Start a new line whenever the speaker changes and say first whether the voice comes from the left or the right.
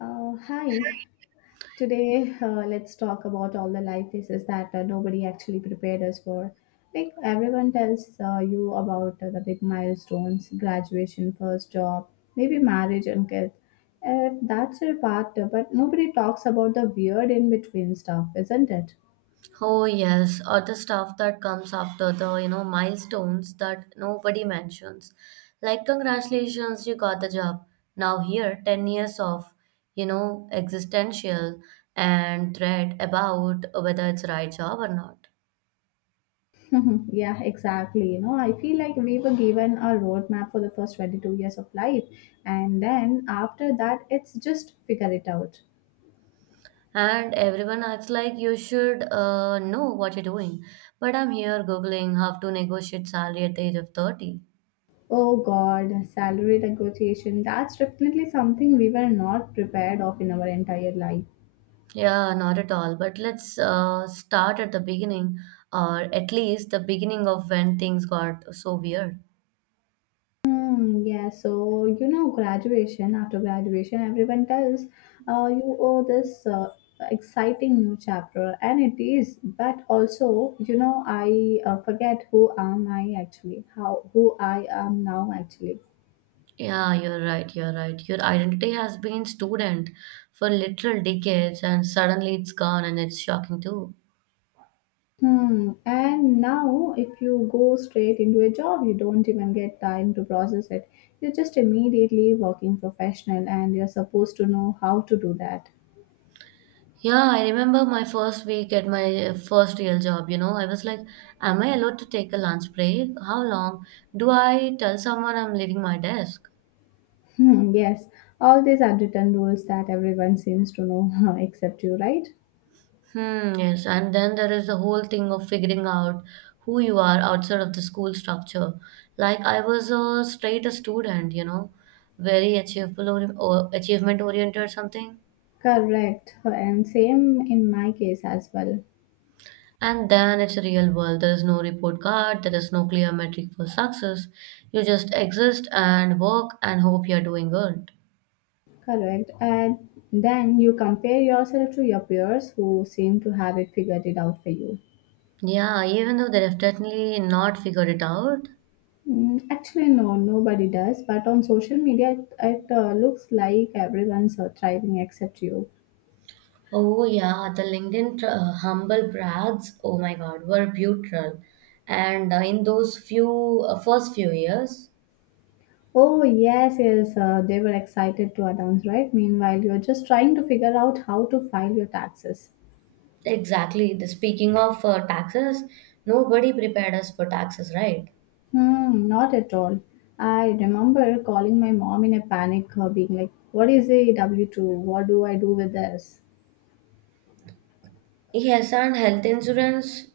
left: Hi. Today, let's talk about all the life phases that nobody actually prepared us for. Like everyone tells you about the big milestones, graduation, first job, maybe marriage and kids. That's your part, but nobody talks about the weird in between stuff, isn't it?
right: Oh yes, or the stuff that comes after the milestones that nobody mentions. Like congratulations, you got the job. Now here, 10 years of, existential and dread about whether it's right job or not.
left: Yeah, exactly. You know, I feel like we were given a roadmap for the first 22 years of life, and then after that, it's just figure it out.
right: And everyone acts like you should know what you're doing. But I'm here googling how to negotiate salary at the age of 30.
left: Oh God, salary negotiation. That's definitely something we were not prepared of in our entire life.
right: Yeah, not at all. But let's start at the beginning, or at least the beginning of when things got so weird.
left: Hmm, yeah, so you know, graduation, after graduation, everyone tells you owe this exciting new chapter, and it is. But also, you know, I forget who am I actually, how who I am now actually.
right: Yeah, you're right. You're right. Your identity has been student for literal decades, and suddenly it's gone, and it's shocking too.
left: Hmm, and now if you go straight into a job, you don't even get time to process it. You're just immediately working professional and you're supposed to know how to do that.
right: Yeah, I remember my first week at my first real job. You know, I was like, am I allowed to take a lunch break? How long? Do I tell someone I'm leaving my desk?
left: Hmm, yes, all these unwritten rules that everyone seems to know except you, right?
right: Yes, and then there is the whole thing of figuring out who you are outside of the school structure. Like I was a straight student, you know, very achievable or achievement oriented or something.
left: Correct. And same in my case as well.
right: And then it's a real world. There is no report card, there is no clear metric for success. You just exist and work and hope you're doing good.
left: Correct. And then you compare yourself to your peers who seem to have it figured it out for you.
right: Yeah, even though they have definitely not figured it out.
left: Mm, actually, no, nobody does. But on social media, it looks like everyone's thriving except you.
right: Oh yeah, the LinkedIn humble brags, oh my God, were brutal. And in those few first few years,
left: Oh, yes, yes, they were excited to announce, right? Meanwhile, you're just trying to figure out how to file your taxes.
right: exactly. The speaking of taxes, nobody prepared us for taxes, right?
left: Hmm, not at all. I remember calling my mom in a panic, being like, what is a W 2? What do I do with this?
right: Yes, and health insurance,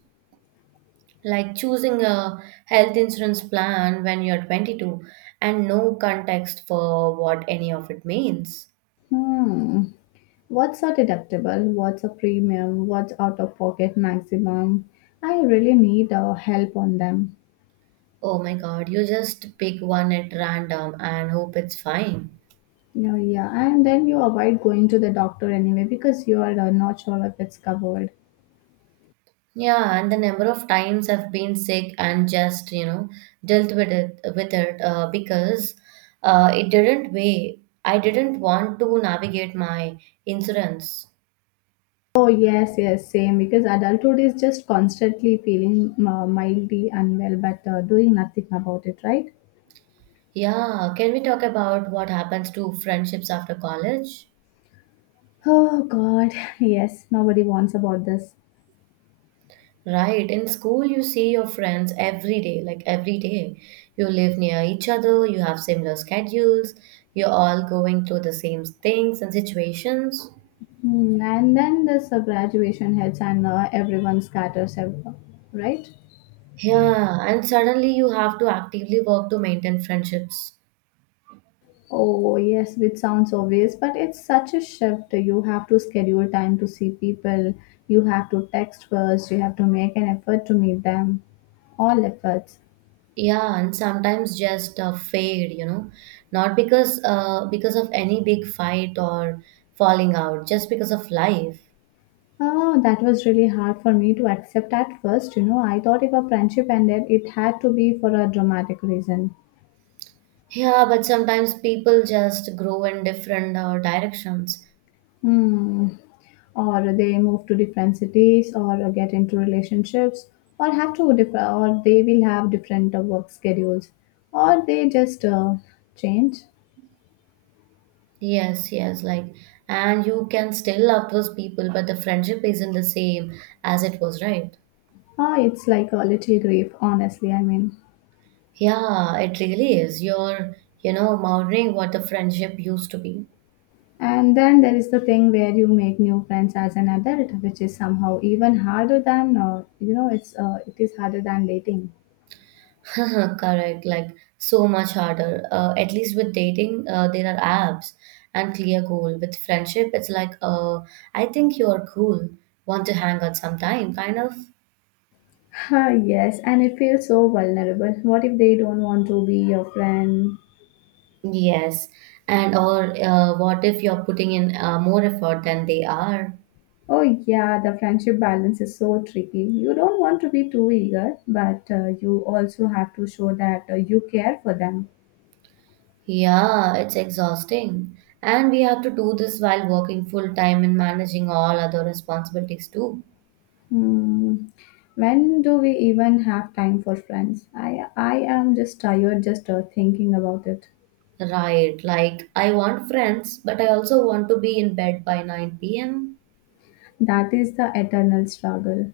right: like choosing a health insurance plan when you're 22 and no context for what any of it means.
left: Hmm, what's a deductible? What's a premium? What's out of pocket maximum? I really need help on them.
right: Oh my God, you just pick one at random and hope it's fine.
left: Yeah, yeah, and then you avoid going to the doctor anyway because you are not sure if it's covered.
right: Yeah, and the number of times I've been sick and just, you know, dealt with it because it didn't weigh. I didn't want to navigate my insurance.
left: Oh yes, yes, same. Because adulthood is just constantly feeling mildly unwell, but doing nothing about it, right?
right: Yeah, can we talk about what happens to friendships after college?
left: Oh God, yes. Nobody wants about this.
right: Right, in school you see your friends every day, like every day. You live near each other, you have similar schedules, you're all going through the same things and situations.
left: Hmm, and then this graduation hits, and everyone scatters, right?
right: Yeah, and suddenly you have to actively work to maintain friendships.
left: Oh, yes, which sounds obvious, but it's such a shift. You have to schedule time to see people. You have to text first. You have to make an effort to meet them. All efforts.
right: Yeah, and sometimes just fade, you know, not because of any big fight or falling out, just because of life.
left: Oh, that was really hard for me to accept at first. You know, I thought if a friendship ended, it had to be for a dramatic reason.
right: Yeah, but sometimes people just grow in different directions.
left: Hmm. Or they move to different cities, or get into relationships, or have to differ, or they will have different work schedules, or they just change.
right: Yes, yes, like, and you can still love those people, but the friendship isn't the same as it was, right?
left: Ah, it's like a little grief, honestly, I mean.
right: Yeah, it really is. You're, you know, mourning what the friendship used to be.
left: And then there is the thing where you make new friends as an adult, which is somehow even harder than, it is harder than dating.
right: Correct, like so much harder. At least with dating, there are apps and clear goal. With friendship, it's like, I think you're cool. Want to hang out sometime, kind of.
left: Ah, yes, and it feels so vulnerable. What if they don't want to be your friend?
right: Yes. And or what if you're putting in more effort than they are?
left: Oh, yeah, the friendship balance is so tricky. You don't want to be too eager, but you also have to show that you care for them.
right: Yeah, it's exhausting. And we have to do this while working full time and managing all other responsibilities too.
left: Hmm. When do we even have time for friends? I am just tired just thinking about it.
right: Right, like I want friends, but I also want to be in bed by 9 p.m.
left: That is the eternal struggle.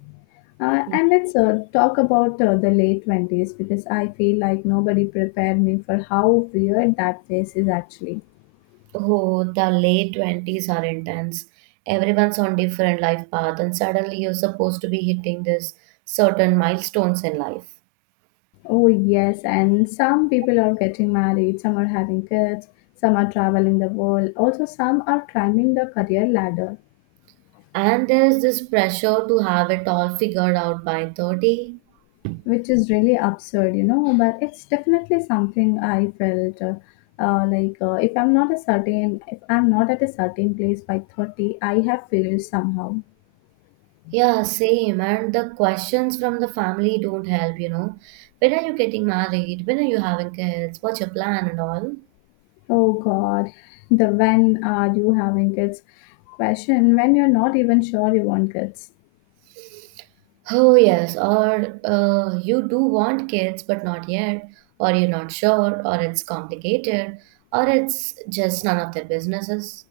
left: And let's talk about the late 20s because I feel like nobody prepared me for how weird that phase is actually.
right: Oh, the late 20s are intense. Everyone's on different life path, and suddenly you're supposed to be hitting this certain milestones in life.
left: Oh, yes, and some people are getting married, some are having kids, some are traveling the world, also, some are climbing the career ladder.
right: And there is this pressure to have it all figured out by 30.
left: Which is really absurd, you know. But it's definitely something I felt like if I'm not a certain, if I'm not at a certain place by 30, I have failed somehow.
right: Yeah, same. And the questions from the family don't help, you know. When are you getting married? When are you having kids? What's your plan and all?
left: Oh God, the when are you having kids question when you're not even sure you want kids.
right: Oh, yes, or you do want kids, but not yet, or you're not sure, or it's complicated, or it's just none of their businesses.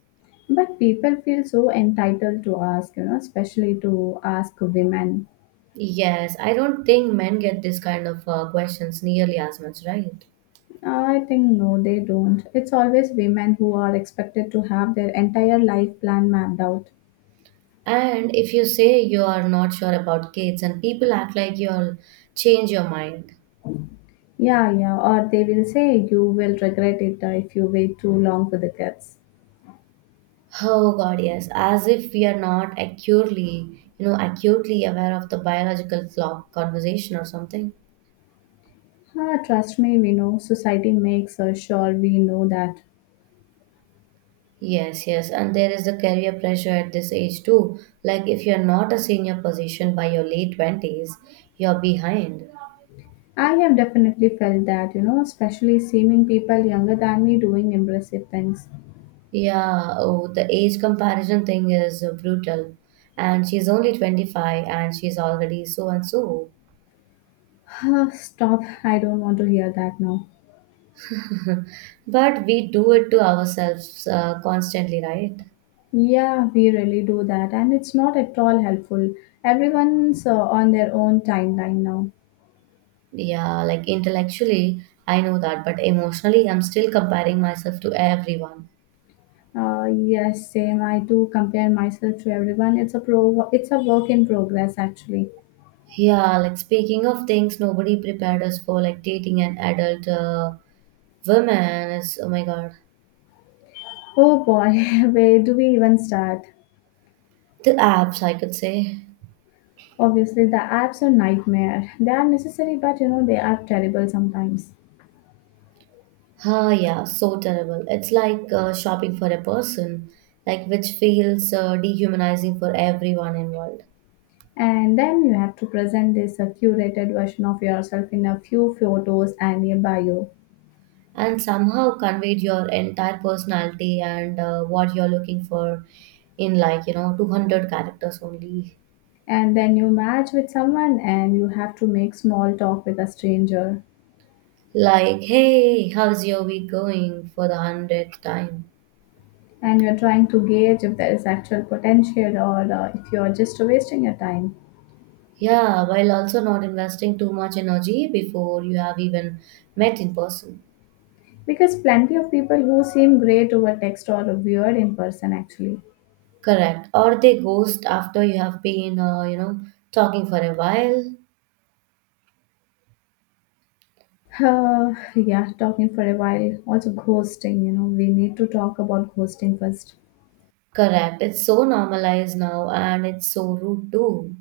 left: But people feel so entitled to ask, you know, especially to ask women.
right: Yes, I don't think men get this kind of questions nearly as much, right?
left: I think no, they don't. It's always women who are expected to have their entire life plan mapped out.
right: And if you say you are not sure about kids, and people act like you'll change your mind.
left: Yeah, yeah. Or they will say you will regret it if you wait too long for the kids.
right: Oh God, yes, as if we are not acutely, you know, acutely aware of the biological clock conversation or something.
left: Ah, trust me, we know society makes sure we know that.
right: Yes, yes, and there is the career pressure at this age too. Like if you're not a senior position by your late 20s, you're behind.
left: I have definitely felt that, you know, especially seeing people younger than me doing impressive things.
right: Yeah, oh, the age comparison thing is brutal. And she's only 25 and she's already so and so.
left: Ah, stop, I don't want to hear that now.
right: But we do it to ourselves constantly, right?
left: Yeah, we really do that, and it's not at all helpful. Everyone's on their own timeline now.
right: Yeah, like intellectually, I know that, but emotionally, I'm still comparing myself to everyone.
left: Yes, same. I do compare myself to everyone. It's a pro. It's a work in progress, actually.
right: Yeah, like speaking of things nobody prepared us for, like dating an adult woman is, oh my God.
left: Oh boy, where do we even start?
right: The apps, I could say.
left: Obviously, the apps are nightmare. They are necessary, but you know they are terrible sometimes.
right: Ah, yeah, so terrible. It's like shopping for a person, like which feels dehumanizing for everyone involved.
left: And then you have to present this curated version of yourself in a few photos and a bio.
right: And somehow conveyed your entire personality and what you're looking for in like, you know, 200 characters only.
left: And then you match with someone, and you have to make small talk with a stranger.
right: Like, hey, how's your week going for the 100th time?
left: And you're trying to gauge if there is actual potential or if you're just wasting your time.
right: Yeah, while also not investing too much energy before you have even met in person.
left: Because plenty of people who seem great over text or weird in person actually.
right: Correct. Or they ghost after you have been, you know, talking for a while.
left: Yeah, talking for a while. Also, ghosting, you know, we need to talk about ghosting first.
right: Correct. It's so normalized now and it's so rude too.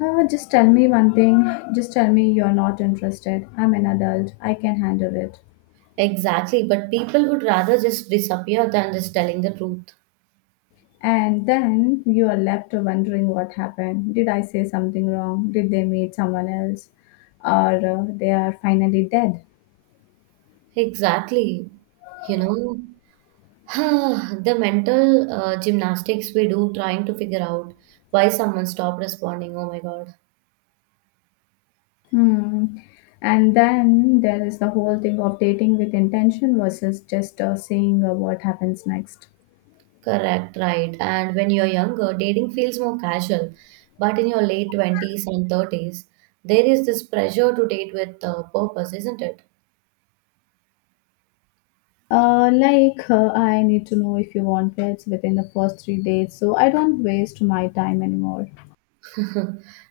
left: Just tell me one thing. Just tell me you're not interested. I'm an adult. I can handle it.
right: Exactly. But people would rather just disappear than just telling the truth.
left: And then you are left wondering what happened. Did I say something wrong? Did they meet someone else? Or they are finally dead?
right: Exactly. You know, the mental gymnastics we do trying to figure out why someone stopped responding. Oh my God.
left: Hmm. And then there is the whole thing of dating with intention versus just seeing what happens next.
right: Correct, right. And when you're younger, dating feels more casual. But in your late 20s and 30s, there is this pressure to date with purpose, isn't it?
left: I need to know if you want pets within the first three dates, so I don't waste my time anymore.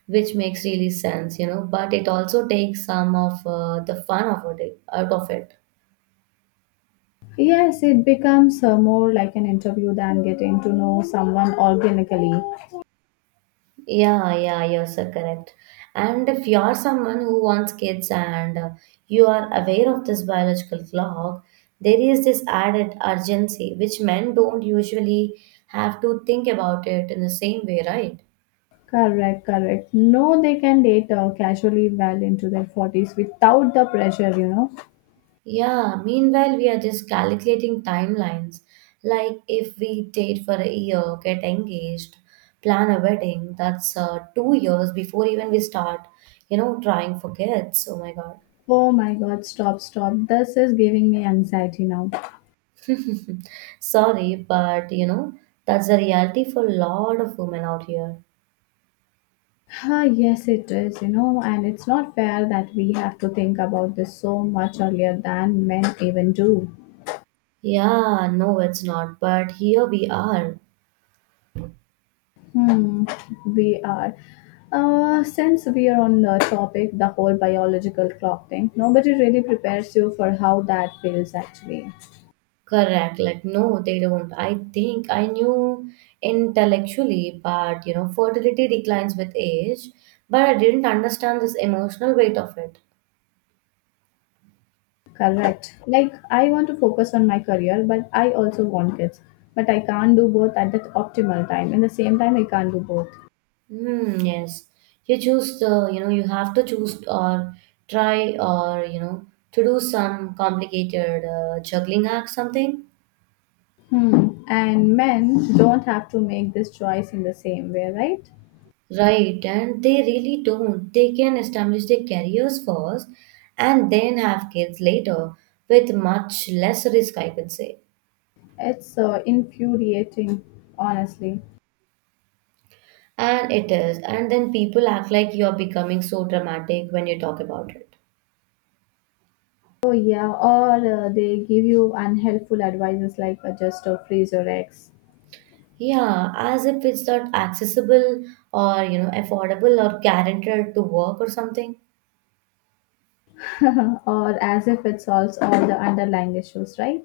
right: Which makes really sense, you know, but it also takes some of the fun of it, out of it.
left: Yes, it becomes more like an interview than getting to know someone organically.
right: Yeah, yeah, you're so correct. And if you're someone who wants kids and you are aware of this biological clock, there is this added urgency which men don't usually have to think about it in the same way, right?
left: Correct, correct. No, they can date casually well into their 40s without the pressure, you know.
right: Yeah, meanwhile, we are just calculating timelines. Like if we date for a year, get engaged, plan a wedding, that's 2 years before even we start, you know, trying for kids. Oh my God.
left: Oh my god, stop, stop. This is giving me anxiety now.
right: Sorry, but you know, that's the reality for a lot of women out here.
left: Ah, yes, it is, you know, and it's not fair that we have to think about this so much earlier than men even do.
right: Yeah, no, it's not, but here we are.
left: Hmm, we are. Since we are on the topic, the whole biological clock thing, nobody really prepares you for how that feels actually.
right: Correct. Like, no, they don't. I think I knew intellectually, but you know, fertility declines with age, but I didn't understand this emotional weight of it.
left: Correct. Like, I want to focus on my career, but I also want kids. But I can't do both at the optimal time. In the same time, I can't do both.
right: Hmm, yes. You choose the, you know, you have to choose or try or, you know, to do some complicated juggling act, something.
left: Hmm. And men don't have to make this choice in the same way, right?
right: Right, and they really don't. They can establish their careers first and then have kids later with much less risk, I could say.
left: It's infuriating, honestly.
right: And it is. And then people act like you're becoming so dramatic when you talk about it.
left: Oh, yeah, or they give you unhelpful advices like just freeze your eggs,
right: Yeah, as if it's not accessible or, you know, affordable or guaranteed to work or something.
left: or as if it solves all the underlying issues, right?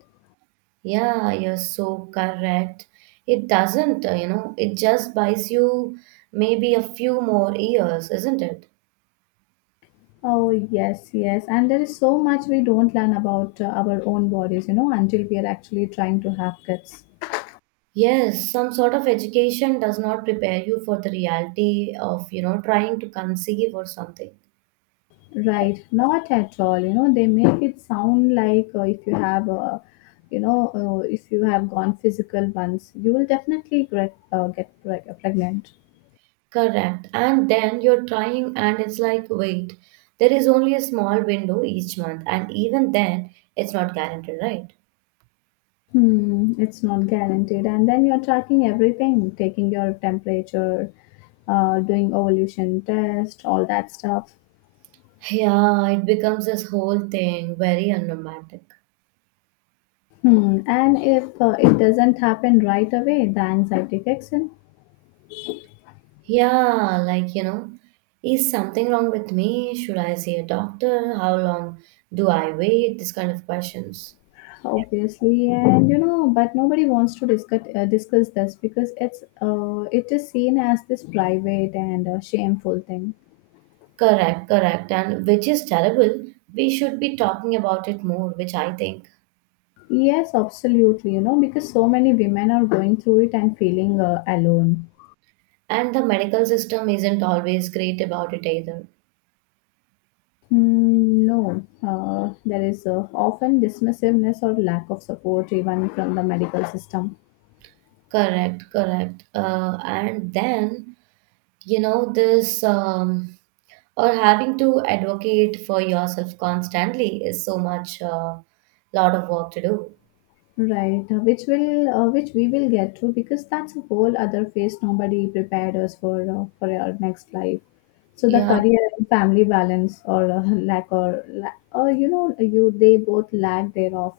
right: Yeah, you're so correct. It doesn't, you know, it just buys you maybe a few more years, isn't it?
left: Oh, yes, yes. And there is so much we don't learn about our own bodies, you know, until we are actually trying to have kids.
right: Yes, some sort of education does not prepare you for the reality of, you know, trying to conceive or something.
left: Right, not at all. You know, they make it sound like if you have a, you know, if you have gone physical once, you will definitely get pregnant.
right: Correct. And then you're trying, and it's like, wait, there is only a small window each month, and even then, it's not guaranteed, right?
left: Hmm, it's not guaranteed. And then you're tracking everything, taking your temperature, doing ovulation test, all that stuff.
right: Yeah, it becomes this whole thing very unromantic.
left: Hmm. And if it doesn't happen right away, the anxiety kicks in,
right: Yeah, like, you know, is something wrong with me? Should I see a doctor? How long do I wait? This kind of questions.
left: obviously. And you know, but nobody wants to discuss this because it's it is seen as this private and shameful thing.
right: Correct, correct. And which is terrible. We should be talking about it more, which I think.
left: Yes, absolutely. You know, because so many women are going through it and feeling alone.
right: And the medical system isn't always great about it either.
left: Mm, no, there is often dismissiveness or lack of support even from the medical system.
right: Correct, correct. And then, you know, this or having to advocate for yourself constantly is so much, lot of work to do.
left: Right, which we will get through because that's a whole other phase nobody prepared us for our next life. So the
right: Yeah,
left: career and family balance or lack or or you know you they both lack thereof.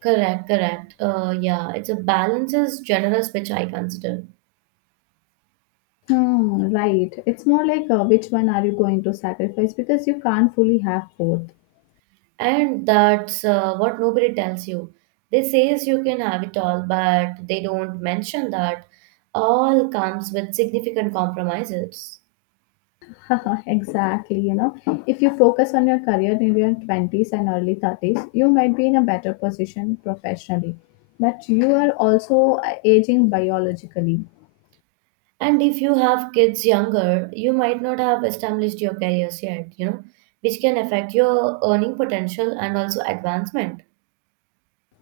right: correct, correct. Yeah, it's a balance is generous, which I consider.
left: Hmm, right, it's more like which one are you going to sacrifice because you can't fully have both.
right: And that's what nobody tells you. They says you can have it all but they don't mention that all comes with significant compromises.
left: Exactly, you know. If you focus on your career in your 20s and early 30s, you might be in a better position professionally, but you are also aging biologically.
right: And if you have kids younger you might not have established your careers yet, you know, which can affect your earning potential and also advancement.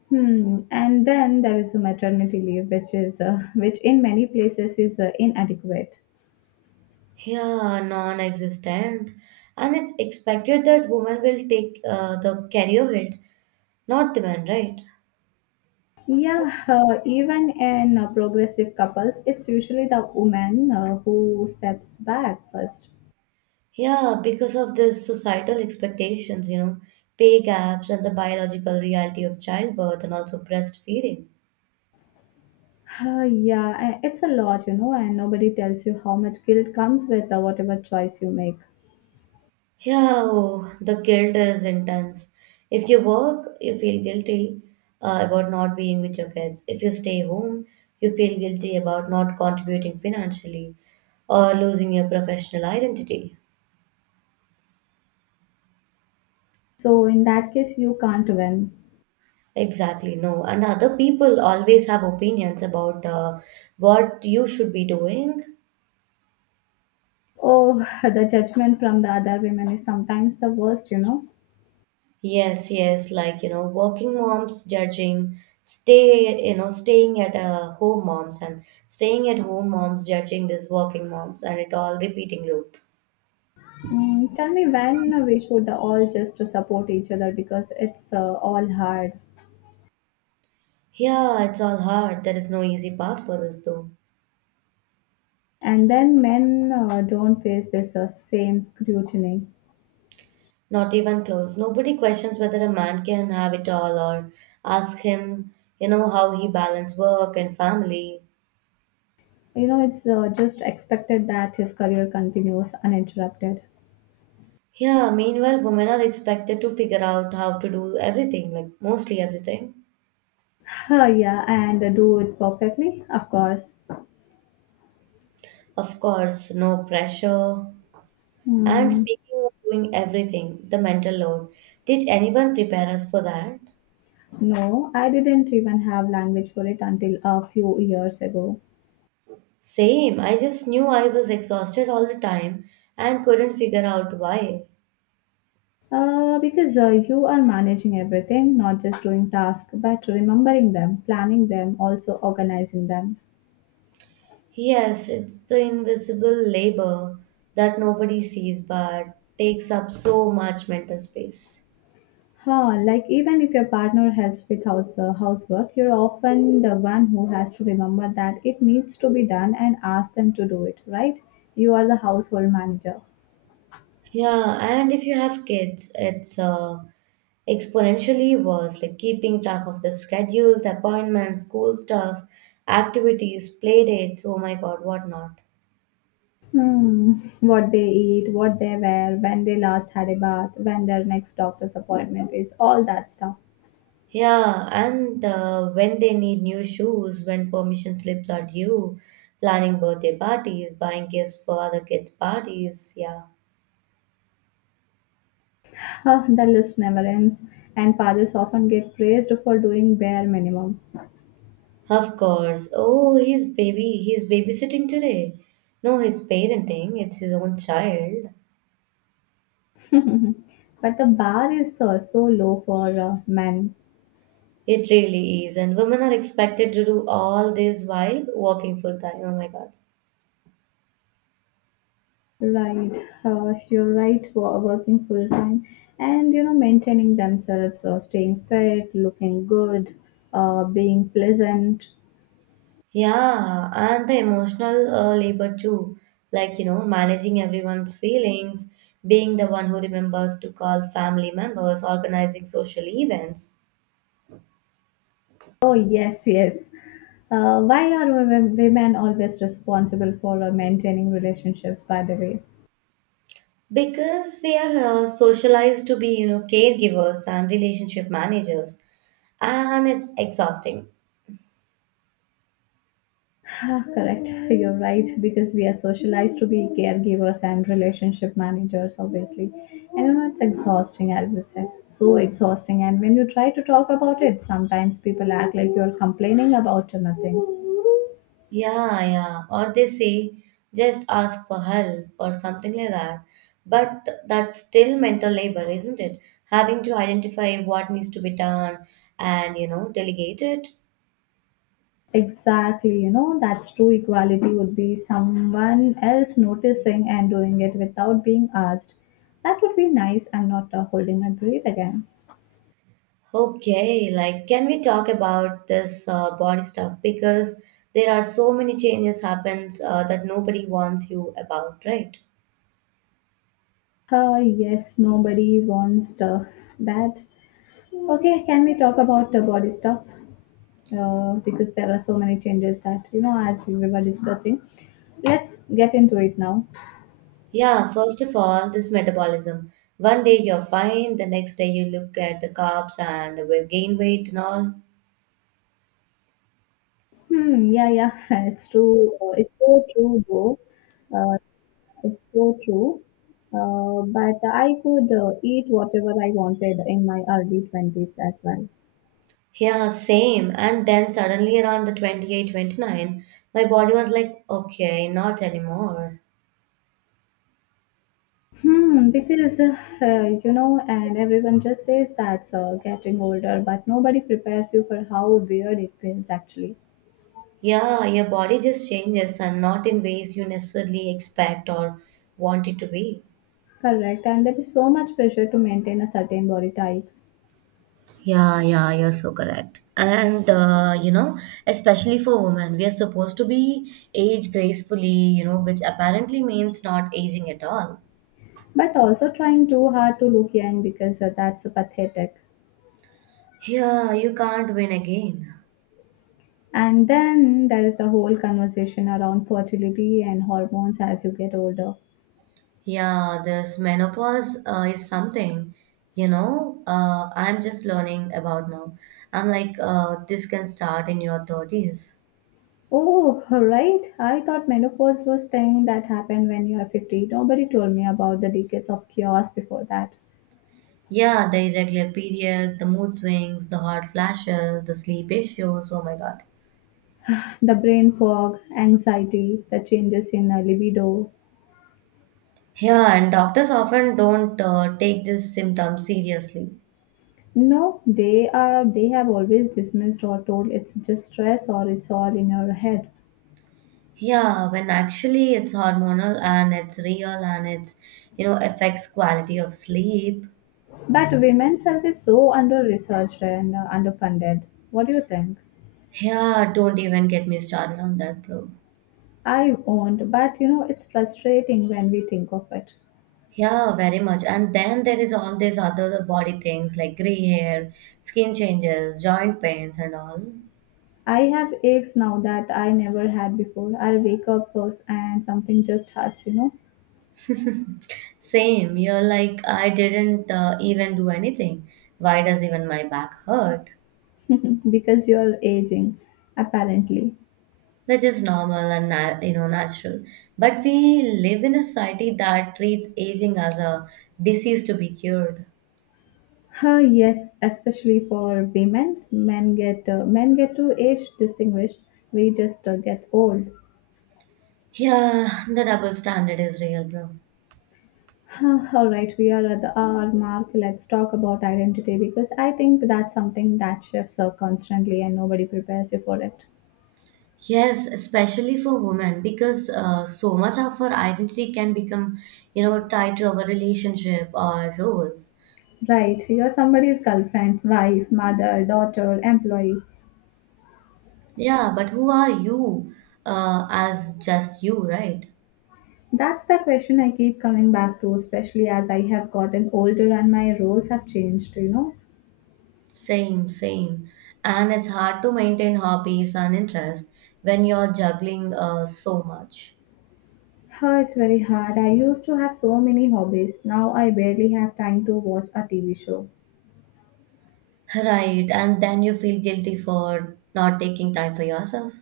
left: Hmm. And then there is a maternity leave, which is which in many places is inadequate.
right: Yeah, non-existent, and it's expected that women will take the career hit, not the men, right?
left: Yeah, even in progressive couples, it's usually the woman who steps back first.
right: Yeah, because of the societal expectations, you know, pay gaps and the biological reality of childbirth and also breastfeeding.
left: Yeah, it's a lot, you know, and nobody tells you how much guilt comes with whatever choice you make.
right: Yeah, oh, the guilt is intense. If you work, you feel guilty about not being with your kids. If you stay home, you feel guilty about not contributing financially or losing your professional identity.
left: So, in that case, you can't win.
right: Exactly, no. And other people always have opinions about what you should be doing.
left: Oh, the judgment from the other women is sometimes the worst, you know.
right: Yes, yes, like you know, working moms judging, staying at a home moms and staying at home moms judging these working moms and it all repeating loop.
left: Mm, tell me when we should all just to support each other because it's all hard.
right: Yeah, it's all hard. There is no easy path for this though.
left: And then men don't face this same scrutiny.
right: Not even close. Nobody questions whether a man can have it all or ask him, you know, how he balance work and family.
left: You know, it's just expected that his career continues uninterrupted.
right: Yeah, meanwhile, women are expected to figure out how to do everything, like mostly everything.
left: Yeah, and do it perfectly, of course.
right: Of course, no pressure. And
left: Mm,
right: speaking of doing everything, the mental load, did anyone prepare us for that?
left: no, I didn't even have language for it until a few years ago.
right: Same, I just knew I was exhausted all the time and couldn't figure out why.
left: Because you are managing everything, not just doing tasks, but remembering them, planning them, also organizing them.
right: Yes, it's the invisible labor that nobody sees but takes up so much mental space.
left: Huh, like even if your partner helps with housework, you're often the one who has to remember that it needs to be done and ask them to do it, right? You are the household manager.
right: Yeah, and if you have kids, it's exponentially worse, like keeping track of the schedules, appointments, school stuff, activities, play dates, oh my god, what not.
left: Hmm, what they eat, what they wear, when they last had a bath, when their next doctor's appointment is, all that stuff.
right: Yeah, and when they need new shoes, when permission slips are due, planning birthday parties, buying gifts for other kids' parties, yeah.
left: Ah, the list never ends, and fathers often get praised for doing bare minimum.
right: Of course. Oh, he's baby, he's babysitting today. No, he's parenting, it's his own child.
left: But the bar is so low for men.
right: It really is. And women are expected to do all this while working full time. Oh my god.
left: Right, you're right, working full time and you know, maintaining themselves, staying fit, looking good, being pleasant.
right: Yeah, and the emotional labor too. Like, you know, managing everyone's feelings, being the one who remembers to call family members, organizing social events.
left: Oh, yes, yes. Why are women always responsible for maintaining relationships, by the way?
right: Because we are socialized to be, you know, caregivers and relationship managers, and it's exhausting.
left: Ah, correct, you're right, because we are socialized to be caregivers and relationship managers, obviously. And you know, it's exhausting, as you said, so exhausting. And when you try to talk about it, sometimes people act like you're complaining about nothing.
right: Yeah, yeah. Or they say, just ask for help or something like that. But that's still mental labor, isn't it? Having to identify what needs to be done and, you know, delegate it.
left: Exactly, you know, that's true. Equality would be someone else noticing and doing it without being asked. That would be nice. I'm not holding my breath again.
right: Okay, like, can we talk about this body stuff? Because there are so many changes happens that nobody warns you about, right?
left: Ah, yes, nobody wants that. Okay, can we talk about the body stuff? Because there are so many changes that, you know, as we were discussing. Let's get into it now.
right: Yeah, first of all, this metabolism. One day you're fine, the next day you look at the carbs and we gain weight and all.
left: Hmm, yeah, yeah, it's true. It's so true, though. Uh, it's so true. But I could eat whatever I wanted in my early 20s as well.
right: Yeah, same. And then suddenly around the 28, 29, my body was like, okay, not anymore.
left: Hmm, because you know, and everyone just says that's getting older, but nobody prepares you for how weird it feels actually.
right: Yeah, your body just changes and not in ways you necessarily expect or want it to be.
left: Correct, and there is so much pressure to maintain a certain body type,
right: Yeah, yeah, you're so correct. And, you know, especially for women, we are supposed to be age gracefully, you know, which apparently means not aging at all.
left: but also trying too hard to look young because that's pathetic.
right: Yeah, you can't win again.
left: And then there is the whole conversation around fertility and hormones as you get older.
right: Yeah, this menopause is something, you know, I'm just learning about now. I'm like, this can start in your 30s.
left: Oh, right. I thought menopause was thing that happened when you are 50. Nobody told me about the decades of chaos before that.
right: Yeah, the irregular period, the mood swings, the hot flashes, the sleep issues. Oh my God.
left: The brain fog, anxiety, the changes in libido.
right: Yeah, and doctors often don't take this symptom seriously.
left: No, they have always dismissed or told it's just stress or it's all in your head.
right: Yeah, when actually it's hormonal and it's real and it's, you know, affects quality of sleep.
left: But women's health is so under researched and underfunded. What do you think?
right: Yeah, don't even get me started on that, bro.
left: I won't, but you know it's frustrating when we think of it.
right: Yeah, very much. And then there is all these other body things like gray hair, skin changes, joint pains, and all.
left: I have aches now that I never had before. I wake up first and something just hurts, you
right: Same. You're like, I didn't even do anything. Why does even my back hurt?
left: know, because you're aging, apparently.
right: Which is normal and you know natural. But we live in a society that treats aging as a disease to be cured.
left: Huh, yes, especially for women. Men get men get to age distinguished. We just get old.
right: Yeah, the double standard is real, bro.
left: Huh, all right, we are at the hour mark. Let's talk about identity because I think that's something that shifts constantly and nobody prepares you for it.
right: Yes, especially for women, because so much of our identity can become, you know, tied to our relationship, or roles.
left: Right, you're somebody's girlfriend, wife, mother, daughter, employee.
right: Yeah, but who are you as just you, right?
left: That's the question I keep coming back to, especially as I have gotten older and my roles have changed, you know.
right: Same, same. And it's hard to maintain hobbies and interests when you're juggling so much.
left: Huh, it's very hard. I used to have so many hobbies. Now I barely have time to watch a TV show.
right: Right, and then you feel guilty for not taking time for yourself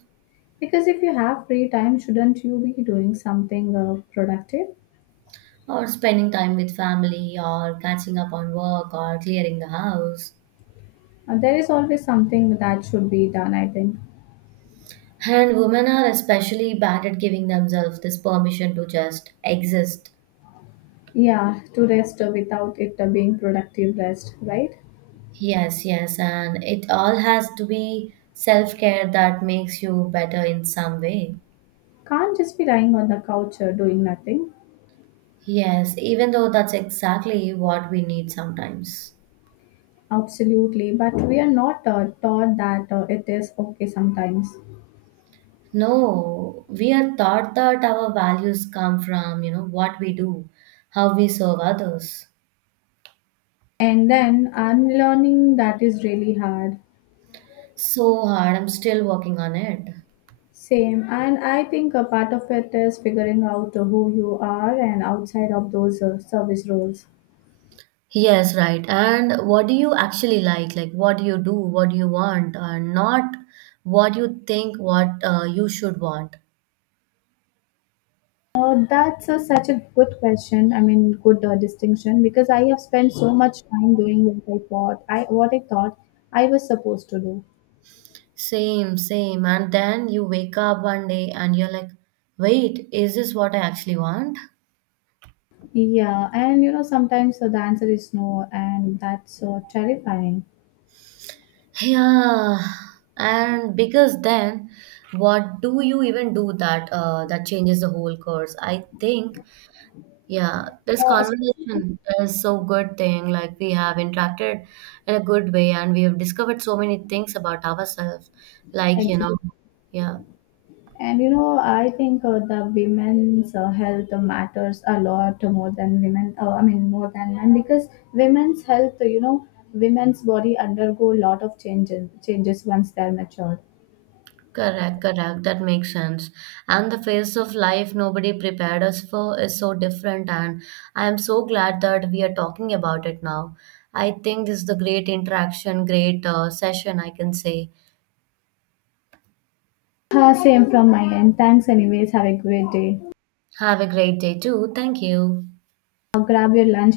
left: Because if you have free time, shouldn't you be doing something productive?
right: or spending time with family or catching up on work or clearing the house.
left: There is always something that should be done, I think.
right: And women are especially bad at giving themselves this permission to just exist.
left: Yeah, to rest without it being productive rest, right?
right: Yes, yes, and it all has to be self care that makes you better in some way.
left: Can't just be lying on the couch doing nothing.
right: Yes, even though that's exactly what we need sometimes.
left: Absolutely, but we are not taught that it is okay sometimes.
right: No, we are taught that our values come from, you know, what we do, how we serve others.
left: And then unlearning that is really hard.
right: So hard, I'm still working on it.
left: Same, and I think a part of it is figuring out who you are and outside of those service roles.
right: Yes, right. And what do you actually like? Like, what do you do? What do you want? Not what you think what you should want.
left: That's such a good question. I mean, good distinction because I have spent so much time doing what I thought I what I thought I was supposed to do.
right: Same, same. And then you wake up one day and you're like, wait, is this what I actually want?
left: Yeah, and you know sometimes the answer is no, and that's terrifying.
right: Yeah. And because then, what do you even do that that changes the whole course? I think yeah, this
left: Uh, especially,
right: conversation is so good thing. Like we have interacted in a good way and we have discovered so many things about ourselves. Like, you
left: exactly.
right: know, yeah,
left: And you know, I think the women's health matters a lot more than women. I mean, more than men because women's health, you know, women's body undergo a lot of changes once they're matured.
right: correct, correct. That makes sense. And the phase of life nobody prepared us for is so different. And I am so glad that we are talking about it now. I think this is the great interaction, great session, I can say.
left: Same from my end. Thanks, anyways. Have a great day.
right: Have a great day too. Thank you.
left: Grab your lunch.